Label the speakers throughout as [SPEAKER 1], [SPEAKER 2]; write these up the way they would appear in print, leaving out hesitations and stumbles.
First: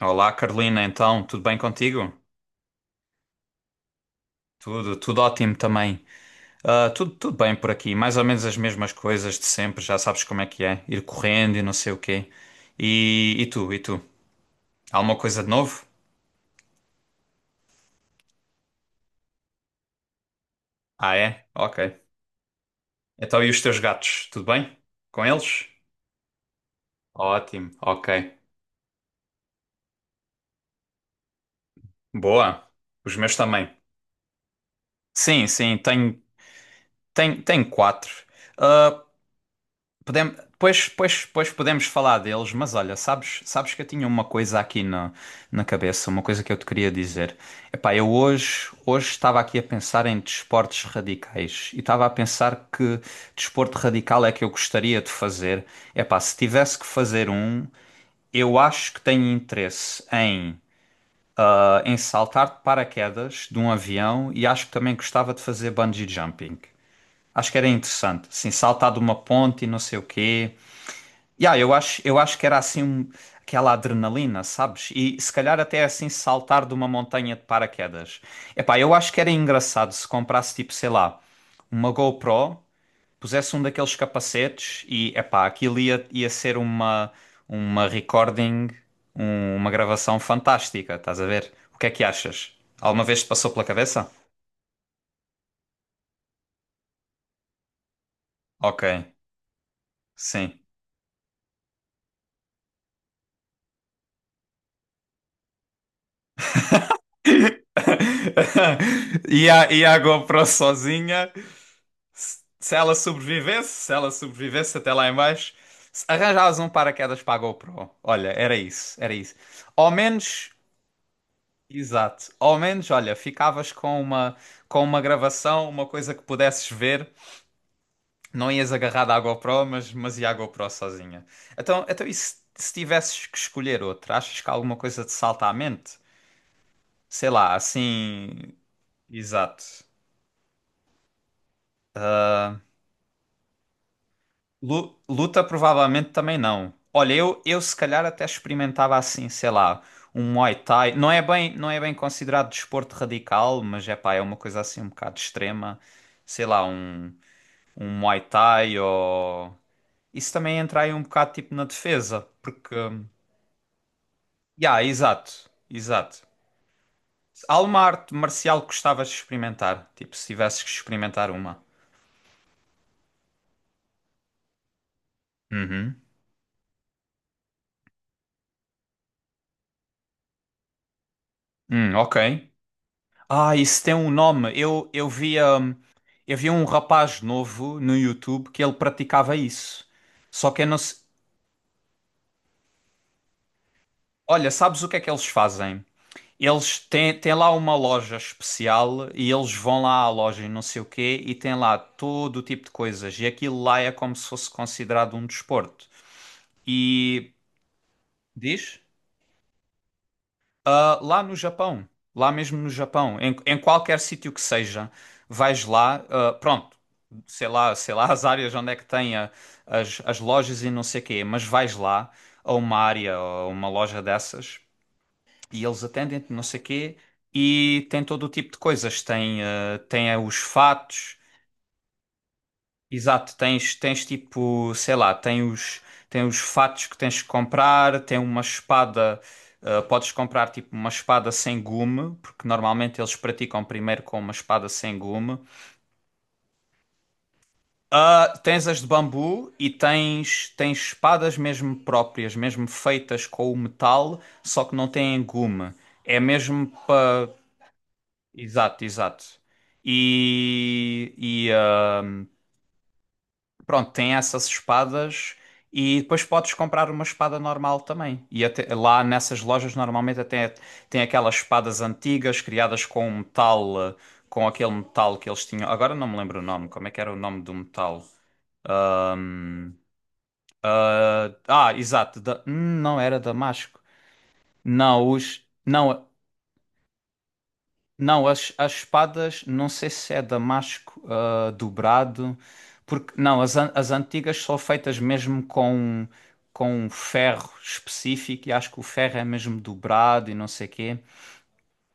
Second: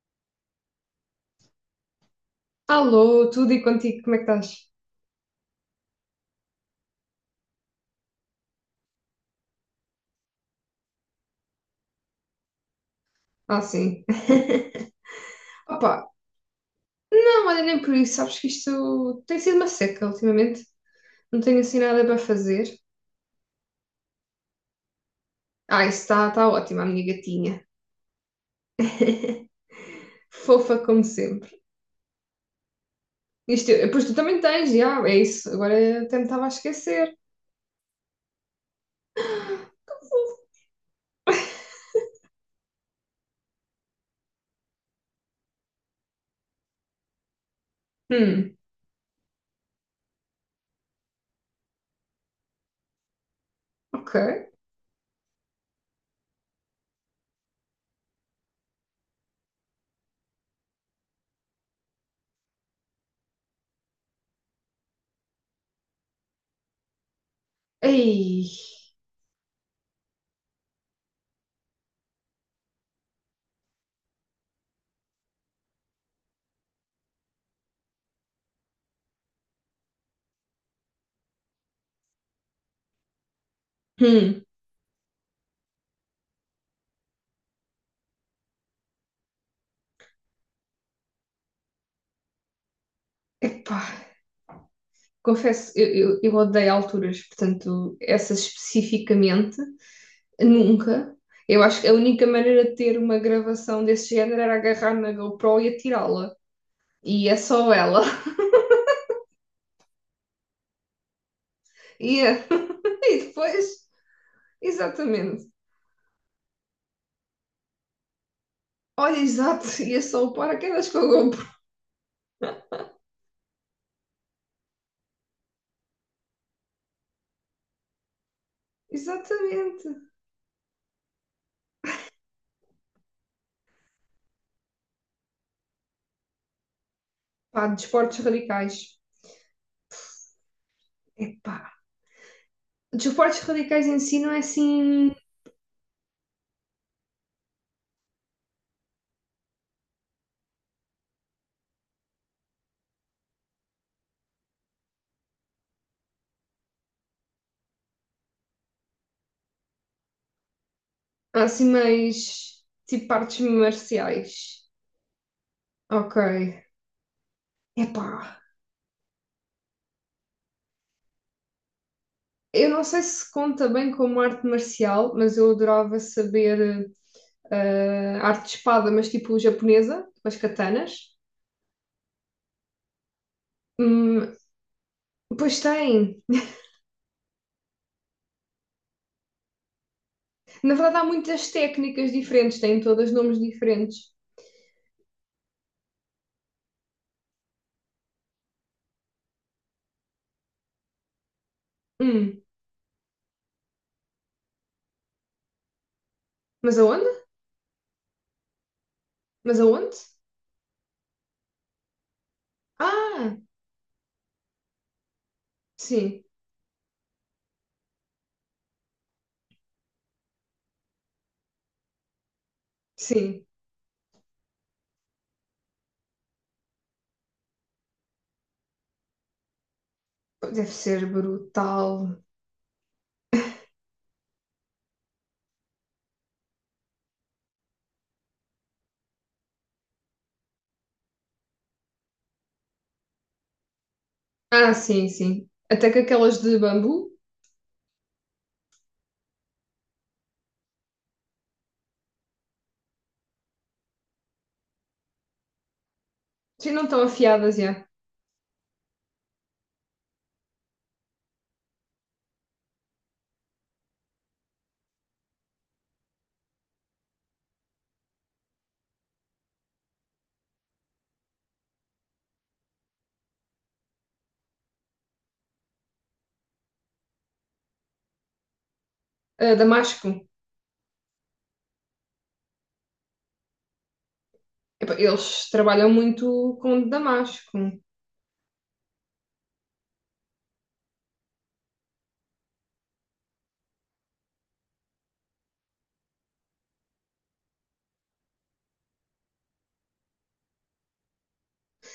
[SPEAKER 1] Olá, Carolina, então, tudo bem contigo?
[SPEAKER 2] Alô, tudo e contigo, como é que estás?
[SPEAKER 1] Tudo, tudo ótimo também. Ah, tudo, tudo bem por aqui, mais ou menos as mesmas coisas de sempre, já sabes como é que é, ir correndo e não sei o quê. E
[SPEAKER 2] Ah,
[SPEAKER 1] tu, e tu?
[SPEAKER 2] sim.
[SPEAKER 1] Há alguma coisa de novo?
[SPEAKER 2] Opa, não, olha, nem por isso, sabes que isto tem sido uma seca ultimamente.
[SPEAKER 1] Ah,
[SPEAKER 2] Não
[SPEAKER 1] é?
[SPEAKER 2] tenho
[SPEAKER 1] Ok.
[SPEAKER 2] assim nada para fazer.
[SPEAKER 1] Então, e os teus gatos, tudo bem? Com eles?
[SPEAKER 2] Ah, isso está tá tá ótimo, a minha gatinha.
[SPEAKER 1] Ótimo, ok.
[SPEAKER 2] Fofa como sempre.
[SPEAKER 1] Boa. Os meus também.
[SPEAKER 2] Isto, pois tu também tens, já, é
[SPEAKER 1] Sim,
[SPEAKER 2] isso.
[SPEAKER 1] sim,
[SPEAKER 2] Agora até
[SPEAKER 1] tenho,
[SPEAKER 2] me estava a esquecer.
[SPEAKER 1] tenho, tenho quatro. Ah, pois podemos falar deles, mas olha, sabes que eu tinha uma coisa aqui na cabeça, uma coisa que eu te queria dizer. Epá, eu
[SPEAKER 2] Hum,
[SPEAKER 1] hoje estava aqui a pensar em desportos radicais e estava a pensar que desporto
[SPEAKER 2] ok.
[SPEAKER 1] radical é que eu gostaria de fazer. Epá, se tivesse que fazer um, eu acho que tenho interesse em saltar de paraquedas de um avião e acho que também gostava de fazer bungee jumping. Acho que era interessante,
[SPEAKER 2] Ei,
[SPEAKER 1] assim, saltar de uma ponte e não sei o quê. Yeah, eu acho que era assim aquela adrenalina, sabes? E se calhar até é assim saltar de uma montanha de paraquedas. Epá, eu acho que era engraçado se comprasse tipo, sei lá, uma GoPro, pusesse um daqueles
[SPEAKER 2] hum,
[SPEAKER 1] capacetes e epá, aquilo ia ser uma recording, uma gravação fantástica, estás a ver? O que é que achas? Alguma vez te passou pela
[SPEAKER 2] epá.
[SPEAKER 1] cabeça?
[SPEAKER 2] Confesso, eu odeio alturas, portanto, essas
[SPEAKER 1] Ok,
[SPEAKER 2] especificamente.
[SPEAKER 1] sim.
[SPEAKER 2] Nunca. Eu acho que a única maneira de ter uma gravação desse género era agarrar na GoPro e atirá-la. E é só ela.
[SPEAKER 1] E a GoPro sozinha.
[SPEAKER 2] E,
[SPEAKER 1] Se se ela
[SPEAKER 2] e depois,
[SPEAKER 1] sobrevivesse, se ela sobrevivesse até lá em
[SPEAKER 2] exatamente.
[SPEAKER 1] baixo, se arranjavas um paraquedas para a GoPro. Olha, era isso, era
[SPEAKER 2] Olha,
[SPEAKER 1] isso.
[SPEAKER 2] exato,
[SPEAKER 1] Ao
[SPEAKER 2] ia só o
[SPEAKER 1] menos,
[SPEAKER 2] paraquedas com a GoPro.
[SPEAKER 1] exato, ao menos, olha, ficavas com com uma gravação, uma coisa que pudesses ver. Não ias agarrada à GoPro,
[SPEAKER 2] Exatamente.
[SPEAKER 1] mas ia à GoPro sozinha. Então e se tivesses que escolher outra? Achas que há alguma coisa te salta à mente? Sei lá,
[SPEAKER 2] Pá, desportos
[SPEAKER 1] assim,
[SPEAKER 2] radicais.
[SPEAKER 1] exato.
[SPEAKER 2] Epá. Desportos radicais em si não é assim.
[SPEAKER 1] Luta provavelmente também não. Olha, eu se calhar até experimentava assim, sei lá, um Muay Thai. Não é bem considerado desporto radical, mas é pá, é uma coisa assim um bocado extrema. Sei lá, um Muay Thai ou. Isso também entra aí um bocado
[SPEAKER 2] Há
[SPEAKER 1] tipo na
[SPEAKER 2] assim
[SPEAKER 1] defesa,
[SPEAKER 2] mais.
[SPEAKER 1] porque.
[SPEAKER 2] Tipo artes marciais.
[SPEAKER 1] Ya, exato,
[SPEAKER 2] Ok.
[SPEAKER 1] exato. Há uma
[SPEAKER 2] Epá.
[SPEAKER 1] arte marcial que gostavas de experimentar, tipo, se tivesses que experimentar uma.
[SPEAKER 2] Eu não sei se conta bem como arte marcial, mas eu
[SPEAKER 1] Uhum.
[SPEAKER 2] adorava saber. Ah, arte de espada, mas tipo japonesa, com as katanas.
[SPEAKER 1] Ok. Ah, isso tem um
[SPEAKER 2] Hum,
[SPEAKER 1] nome. Eu, eu via,
[SPEAKER 2] pois
[SPEAKER 1] hum,
[SPEAKER 2] tem.
[SPEAKER 1] eu via um rapaz novo no YouTube que ele praticava isso. Só que eu
[SPEAKER 2] Na
[SPEAKER 1] não sei.
[SPEAKER 2] verdade, há muitas técnicas diferentes, têm todas nomes diferentes.
[SPEAKER 1] Olha, sabes o que é que eles fazem? Eles têm lá uma loja especial e eles vão lá à loja e não sei o quê e têm lá todo o
[SPEAKER 2] Hum,
[SPEAKER 1] tipo de coisas. E aquilo lá é como se fosse considerado um desporto.
[SPEAKER 2] mas aonde?
[SPEAKER 1] E diz?
[SPEAKER 2] Mas aonde?
[SPEAKER 1] Ah, lá no Japão, lá mesmo no Japão,
[SPEAKER 2] Ah,
[SPEAKER 1] em qualquer sítio que seja, vais lá,
[SPEAKER 2] sim,
[SPEAKER 1] pronto, sei lá as áreas onde é que tem as lojas e não sei quê, mas vais lá a uma área ou
[SPEAKER 2] sim.
[SPEAKER 1] a uma loja dessas e eles atendem-te, não sei quê, e tem todo o tipo de coisas, tem, os
[SPEAKER 2] Deve ser
[SPEAKER 1] fatos.
[SPEAKER 2] brutal.
[SPEAKER 1] Exato, tens tipo, sei lá, tem os fatos que tens que comprar, tem uma espada, podes comprar tipo uma espada sem gume, porque normalmente eles praticam primeiro com uma espada
[SPEAKER 2] Ah,
[SPEAKER 1] sem
[SPEAKER 2] sim,
[SPEAKER 1] gume.
[SPEAKER 2] sim. Até que aquelas de bambu,
[SPEAKER 1] Ah, tens as de bambu e tens espadas mesmo próprias, mesmo feitas com o metal, só que não têm gume. É mesmo
[SPEAKER 2] sim, não estão
[SPEAKER 1] para.
[SPEAKER 2] afiadas já.
[SPEAKER 1] Exato, exato. E pronto, tem essas espadas e depois podes comprar uma espada normal também. Lá nessas lojas normalmente até tem aquelas espadas antigas criadas com um metal, com aquele metal que eles tinham. Agora não me lembro o nome, como é que era o nome do metal?
[SPEAKER 2] Ah, damasco.
[SPEAKER 1] ah, exato, não era Damasco.
[SPEAKER 2] Epá,
[SPEAKER 1] Não, os.
[SPEAKER 2] eles trabalham
[SPEAKER 1] Não,
[SPEAKER 2] muito com damasco.
[SPEAKER 1] não, as espadas, não sei se é damasco dobrado, porque não, as antigas são feitas mesmo com um ferro específico e acho que o ferro é mesmo dobrado e não sei quê.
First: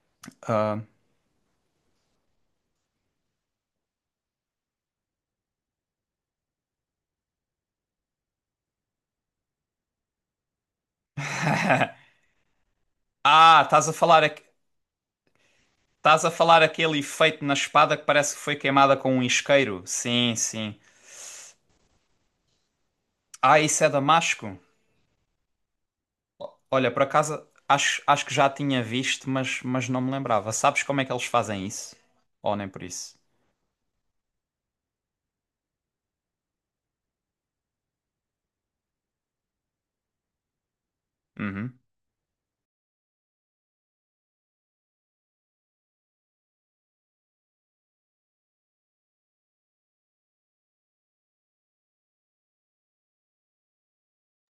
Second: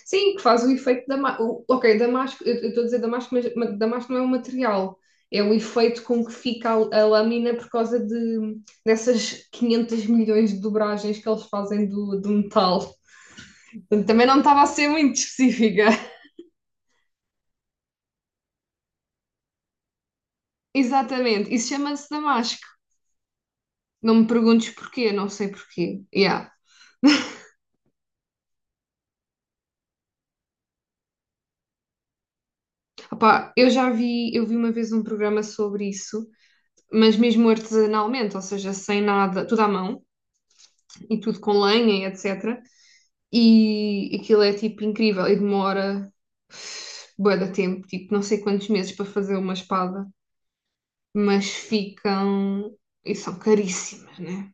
[SPEAKER 2] Sim, que faz o efeito da o Ok, damasco, eu estou a dizer damasco, mas damasco não é um material. É o efeito com que fica a, lâmina por causa de, dessas 500 milhões de dobragens que eles fazem do metal.
[SPEAKER 1] Ah,
[SPEAKER 2] Também não estava a ser muito específica.
[SPEAKER 1] estás a falar aquele efeito na espada que parece que foi queimada com um isqueiro? Sim, sim.
[SPEAKER 2] Exatamente, isso chama-se damasco.
[SPEAKER 1] Ah, isso é
[SPEAKER 2] Não me
[SPEAKER 1] damasco?
[SPEAKER 2] perguntes porquê, não sei porquê. Yeah.
[SPEAKER 1] Olha, por acaso acho que já tinha visto, mas não me lembrava. Sabes como é que eles fazem isso? Ou nem por isso?
[SPEAKER 2] Opá, eu já vi, eu vi uma vez um programa sobre isso, mas mesmo artesanalmente, ou seja, sem nada, tudo à mão e tudo com
[SPEAKER 1] Uhum.
[SPEAKER 2] lenha e etc. E aquilo é tipo incrível e demora bué de tempo, tipo não sei quantos meses para fazer uma espada, mas ficam e são caríssimas, né?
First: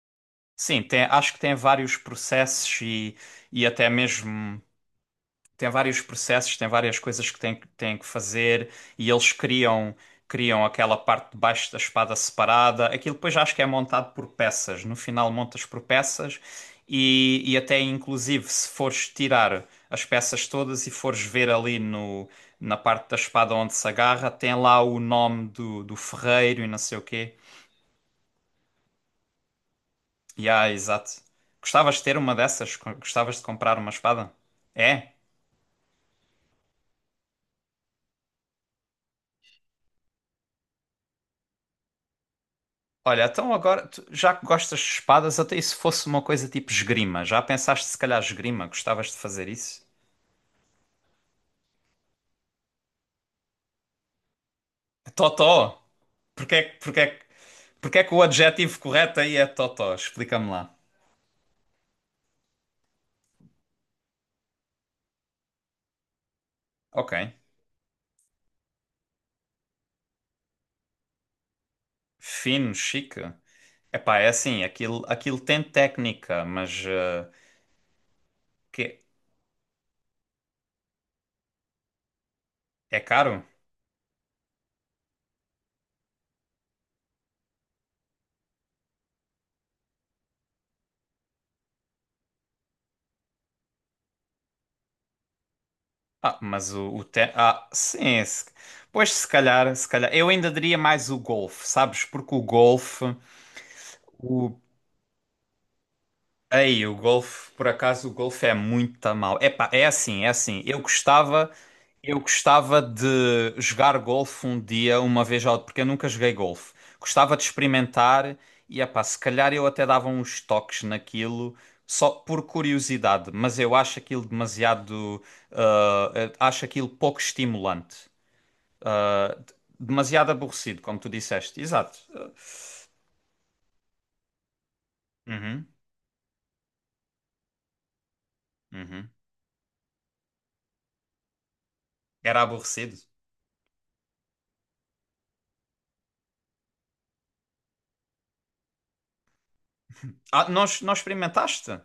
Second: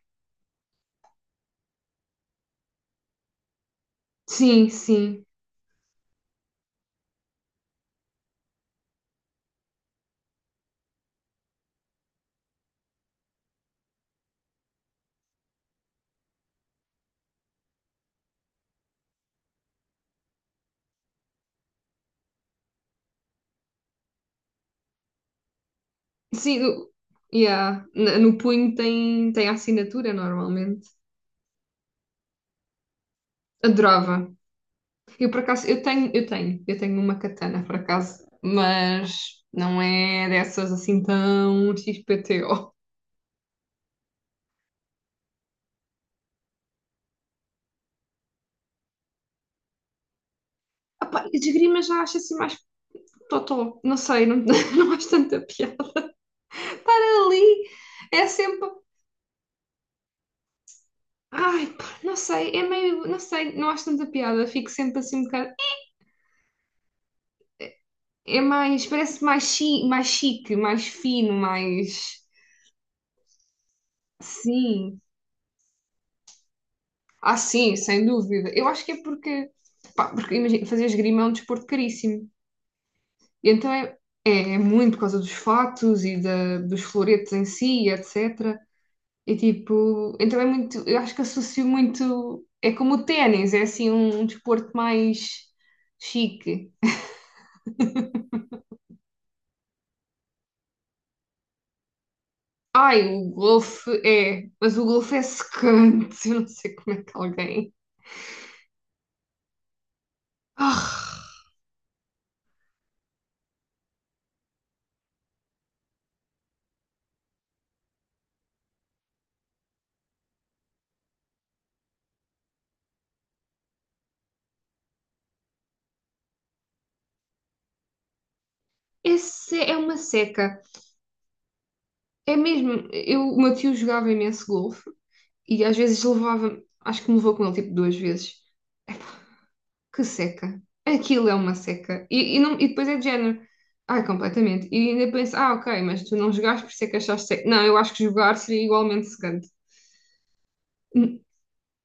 [SPEAKER 1] Sim, tem, acho que tem vários processos e até mesmo
[SPEAKER 2] Sim, sim.
[SPEAKER 1] tem vários processos, tem várias coisas que tem, tem que fazer e eles criam aquela parte de baixo da espada separada. Aquilo depois acho que é montado por peças. No final montas por peças e até inclusive se fores tirar as peças todas e fores ver ali no, na parte da espada onde se agarra, tem lá o nome do ferreiro
[SPEAKER 2] Sim,
[SPEAKER 1] e não
[SPEAKER 2] o-
[SPEAKER 1] sei o quê.
[SPEAKER 2] yeah. No punho tem a assinatura
[SPEAKER 1] Ya,
[SPEAKER 2] normalmente.
[SPEAKER 1] exato. Gostavas de ter uma dessas? Gostavas de comprar uma espada?
[SPEAKER 2] Adorava.
[SPEAKER 1] É?
[SPEAKER 2] Eu por acaso, eu tenho uma katana por acaso, mas não é dessas assim tão XPTO.
[SPEAKER 1] Olha, então agora, já que gostas de espadas, até e se fosse uma coisa tipo esgrima? Já pensaste se calhar esgrima? Gostavas de fazer isso?
[SPEAKER 2] Ah pá, esgrima já acho assim mais totó, não sei, não, não acho
[SPEAKER 1] É
[SPEAKER 2] tanta piada.
[SPEAKER 1] Totó! Porquê, que- porquê, que-
[SPEAKER 2] Ali
[SPEAKER 1] porquê que o
[SPEAKER 2] é
[SPEAKER 1] adjetivo
[SPEAKER 2] sempre.
[SPEAKER 1] correto aí é totó? Explica-me lá.
[SPEAKER 2] Ai, pá, não sei, é meio. Não sei, não acho tanta piada, fico sempre assim um bocado.
[SPEAKER 1] Ok.
[SPEAKER 2] É mais. Parece mais, chique mais chique, mais fino, mais.
[SPEAKER 1] Fino, chique. Epá, é assim,
[SPEAKER 2] Sim.
[SPEAKER 1] aquilo tem técnica, mas
[SPEAKER 2] Ah, sim, sem dúvida. Eu acho que é
[SPEAKER 1] que
[SPEAKER 2] porque. Pá, porque imagina, fazer esgrima é um desporto caríssimo.
[SPEAKER 1] é caro?
[SPEAKER 2] E então é, é muito por causa dos fatos e da, dos floretes em si, etc. E tipo, então é muito. Eu acho que associo muito. É como o ténis, é assim um desporto mais
[SPEAKER 1] Ah, mas
[SPEAKER 2] chique.
[SPEAKER 1] Ah, sim. Se. Pois se calhar. Eu ainda diria mais o golfe, sabes? Porque o
[SPEAKER 2] Ai,
[SPEAKER 1] golfe.
[SPEAKER 2] o golfe é.
[SPEAKER 1] O.
[SPEAKER 2] Mas o golfe é secante. Eu não sei
[SPEAKER 1] Ei, o
[SPEAKER 2] como é que
[SPEAKER 1] golfe, por
[SPEAKER 2] alguém.
[SPEAKER 1] acaso, o golfe é muito mal. Epá, é assim, é assim. Eu
[SPEAKER 2] Ah,
[SPEAKER 1] gostava. Eu gostava de jogar golfe um dia, uma vez ou porque eu nunca joguei golfe. Gostava de experimentar e, epá, se calhar eu até dava uns toques naquilo, só por curiosidade, mas eu acho aquilo demasiado, ah, acho aquilo pouco estimulante.
[SPEAKER 2] esse é uma
[SPEAKER 1] Demasiado
[SPEAKER 2] seca.
[SPEAKER 1] aborrecido, como tu disseste. Exato.
[SPEAKER 2] É mesmo. Eu, o meu tio jogava imenso golfe e
[SPEAKER 1] Uhum,
[SPEAKER 2] às vezes levava. Acho que me levou com ele tipo duas vezes.
[SPEAKER 1] uhum.
[SPEAKER 2] Que seca. Aquilo é uma seca. E,
[SPEAKER 1] Era
[SPEAKER 2] não, e depois é
[SPEAKER 1] aborrecido.
[SPEAKER 2] de género. Ai, completamente. E ainda penso, ah, ok, mas tu não jogaste por ser que achaste seca. Não, eu acho que jogar seria igualmente secante.
[SPEAKER 1] Ah, nós experimentaste?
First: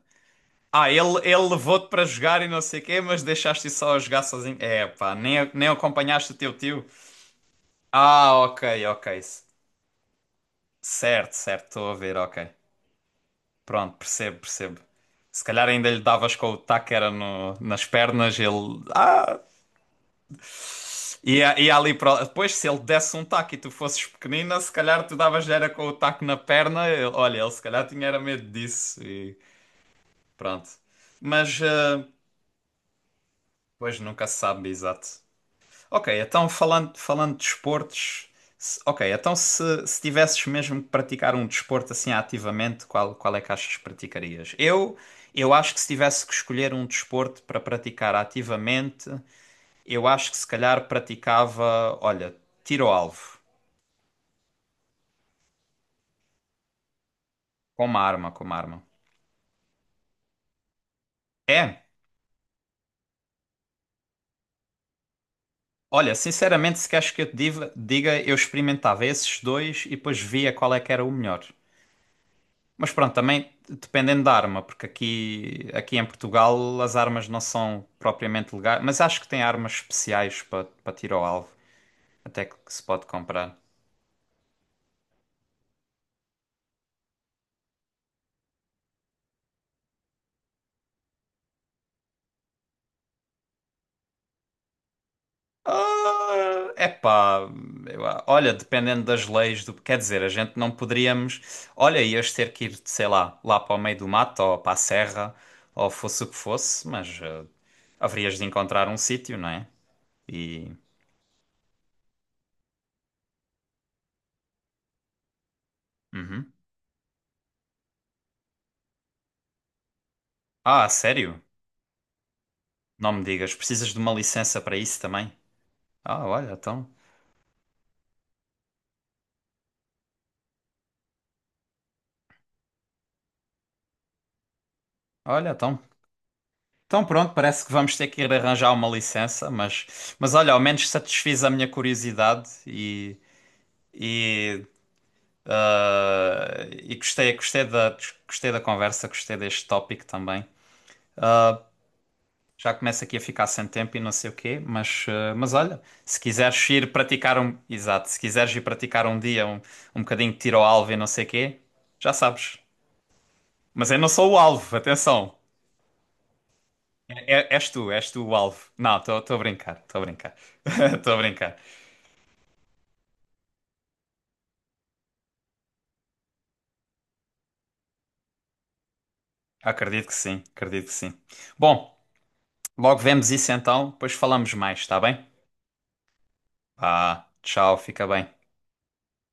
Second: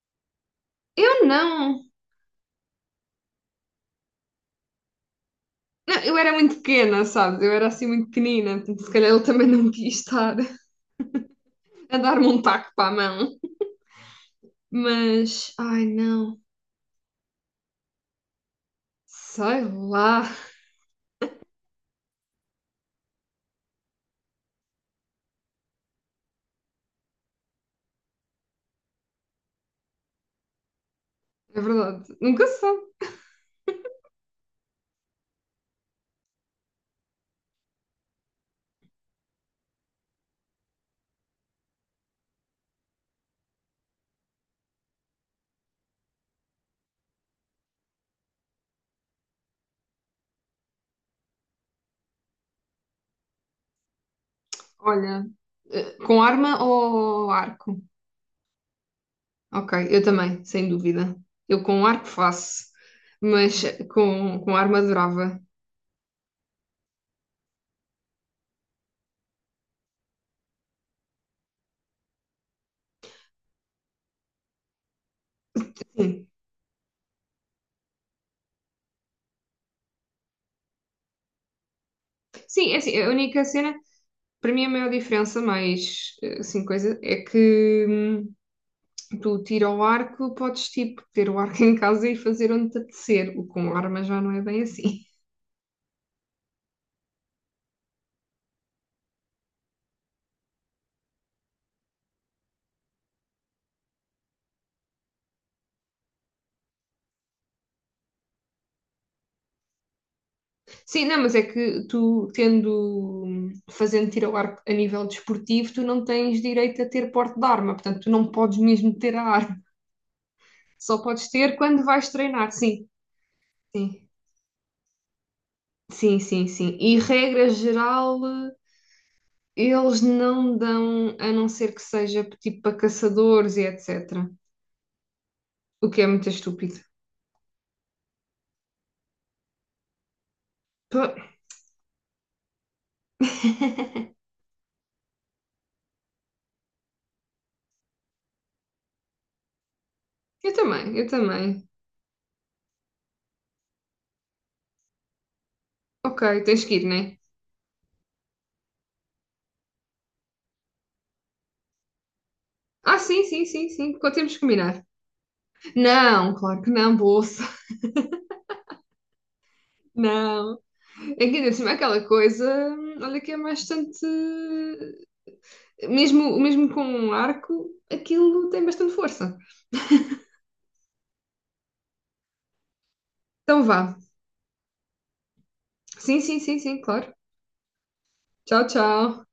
[SPEAKER 1] Ah, ele,
[SPEAKER 2] Eu
[SPEAKER 1] ele
[SPEAKER 2] não.
[SPEAKER 1] levou-te para jogar e não sei o quê, mas deixaste só a jogar sozinho. É, pá, nem
[SPEAKER 2] Não, eu
[SPEAKER 1] acompanhaste
[SPEAKER 2] era
[SPEAKER 1] o
[SPEAKER 2] muito
[SPEAKER 1] teu tio.
[SPEAKER 2] pequena, sabes? Eu era assim muito
[SPEAKER 1] Ah,
[SPEAKER 2] pequenina,
[SPEAKER 1] ok,
[SPEAKER 2] portanto, se
[SPEAKER 1] ok.
[SPEAKER 2] calhar ele também não quis estar.
[SPEAKER 1] Certo, certo, estou a
[SPEAKER 2] A
[SPEAKER 1] ver,
[SPEAKER 2] dar-me
[SPEAKER 1] ok.
[SPEAKER 2] um taco para a mão.
[SPEAKER 1] Pronto, percebo, percebo. Se
[SPEAKER 2] Mas,
[SPEAKER 1] calhar
[SPEAKER 2] ai
[SPEAKER 1] ainda lhe davas
[SPEAKER 2] não,
[SPEAKER 1] com o taco era no, nas pernas, ele. Ah,
[SPEAKER 2] sei lá.
[SPEAKER 1] e ali para depois, se ele desse um taco e tu fosses pequenina, se calhar tu davas era com o taco na perna. Olha, ele se calhar tinha era medo disso e pronto. Mas,
[SPEAKER 2] É verdade, nunca se sabe.
[SPEAKER 1] pois nunca se sabe, exato. Ok, então falando de desportos, ok, então se tivesses mesmo que praticar um desporto assim ativamente, qual é que achas que praticarias? Eu acho que se tivesse que escolher um desporto para praticar ativamente, eu acho que se calhar praticava, olha, tiro ao alvo.
[SPEAKER 2] Olha, com arma ou arco?
[SPEAKER 1] Como arma, como arma.
[SPEAKER 2] Ok, eu também, sem dúvida. Eu
[SPEAKER 1] É,
[SPEAKER 2] com arco faço, mas com arma adorava.
[SPEAKER 1] olha, sinceramente, se queres que eu te diga, eu experimentava esses dois e depois via qual é que era o melhor. Mas pronto, também dependendo da arma, porque aqui em
[SPEAKER 2] Sim,
[SPEAKER 1] Portugal as armas não são propriamente legais, mas acho que tem armas especiais para tiro ao alvo, até que
[SPEAKER 2] sim, é
[SPEAKER 1] se
[SPEAKER 2] assim,
[SPEAKER 1] pode
[SPEAKER 2] a única
[SPEAKER 1] comprar.
[SPEAKER 2] cena, para mim a maior diferença, mais assim, coisa, é que tu tira o arco, podes tipo ter o arco em casa e fazer onde te apetecer. O com arma já não é bem assim.
[SPEAKER 1] Ah, epá, olha, dependendo das leis do, quer dizer, a gente não poderíamos, olha, ias ter que ir, sei lá, lá para o meio do mato ou para a serra, ou fosse o que fosse, mas haverias de encontrar um sítio, não é? E.
[SPEAKER 2] Sim, não, mas é que tu, tendo, fazendo tiro ao arco a nível desportivo, tu não tens
[SPEAKER 1] Uhum.
[SPEAKER 2] direito a ter porte de arma, portanto, tu não podes mesmo ter a arma,
[SPEAKER 1] Ah,
[SPEAKER 2] só podes
[SPEAKER 1] sério?
[SPEAKER 2] ter quando vais treinar, sim,
[SPEAKER 1] Não me digas, precisas de
[SPEAKER 2] sim,
[SPEAKER 1] uma licença para isso também?
[SPEAKER 2] sim,
[SPEAKER 1] Ah,
[SPEAKER 2] sim,
[SPEAKER 1] olha,
[SPEAKER 2] sim.
[SPEAKER 1] então,
[SPEAKER 2] E regra geral, eles não dão, a não ser que seja tipo para caçadores e etc.
[SPEAKER 1] olha, então,
[SPEAKER 2] O que é muito estúpido.
[SPEAKER 1] então pronto, parece que vamos ter que ir arranjar uma licença, mas olha, ao menos
[SPEAKER 2] Pá,
[SPEAKER 1] satisfiz a minha curiosidade e E gostei da conversa, gostei deste tópico também.
[SPEAKER 2] eu também, eu também.
[SPEAKER 1] Já começo aqui a ficar sem tempo e não sei o quê, mas olha, se
[SPEAKER 2] Ok, tens
[SPEAKER 1] quiseres
[SPEAKER 2] que ir,
[SPEAKER 1] ir
[SPEAKER 2] né?
[SPEAKER 1] praticar um, exato, se quiseres ir praticar um dia um, um bocadinho de tiro ao alvo e não sei o quê, já sabes.
[SPEAKER 2] Ah, sim, sim, sim,
[SPEAKER 1] Mas
[SPEAKER 2] sim,
[SPEAKER 1] eu não sou
[SPEAKER 2] temos
[SPEAKER 1] o
[SPEAKER 2] que
[SPEAKER 1] alvo,
[SPEAKER 2] combinar.
[SPEAKER 1] atenção.
[SPEAKER 2] Não, claro que não,
[SPEAKER 1] É-
[SPEAKER 2] bolsa.
[SPEAKER 1] é- és tu, és tu o alvo. Não, estou a brincar, estou a brincar.
[SPEAKER 2] Não,
[SPEAKER 1] Estou a
[SPEAKER 2] é que ainda
[SPEAKER 1] brincar.
[SPEAKER 2] cima aquela coisa, olha que é bastante. Mesmo, mesmo com um arco, aquilo tem bastante força.
[SPEAKER 1] Acredito que sim, acredito que sim. Bom, logo vemos isso
[SPEAKER 2] Então
[SPEAKER 1] então,
[SPEAKER 2] vá.
[SPEAKER 1] depois falamos mais, está bem?
[SPEAKER 2] Sim, sim, sim, sim, claro.
[SPEAKER 1] Ah, tchau, fica bem.
[SPEAKER 2] Tchau, tchau.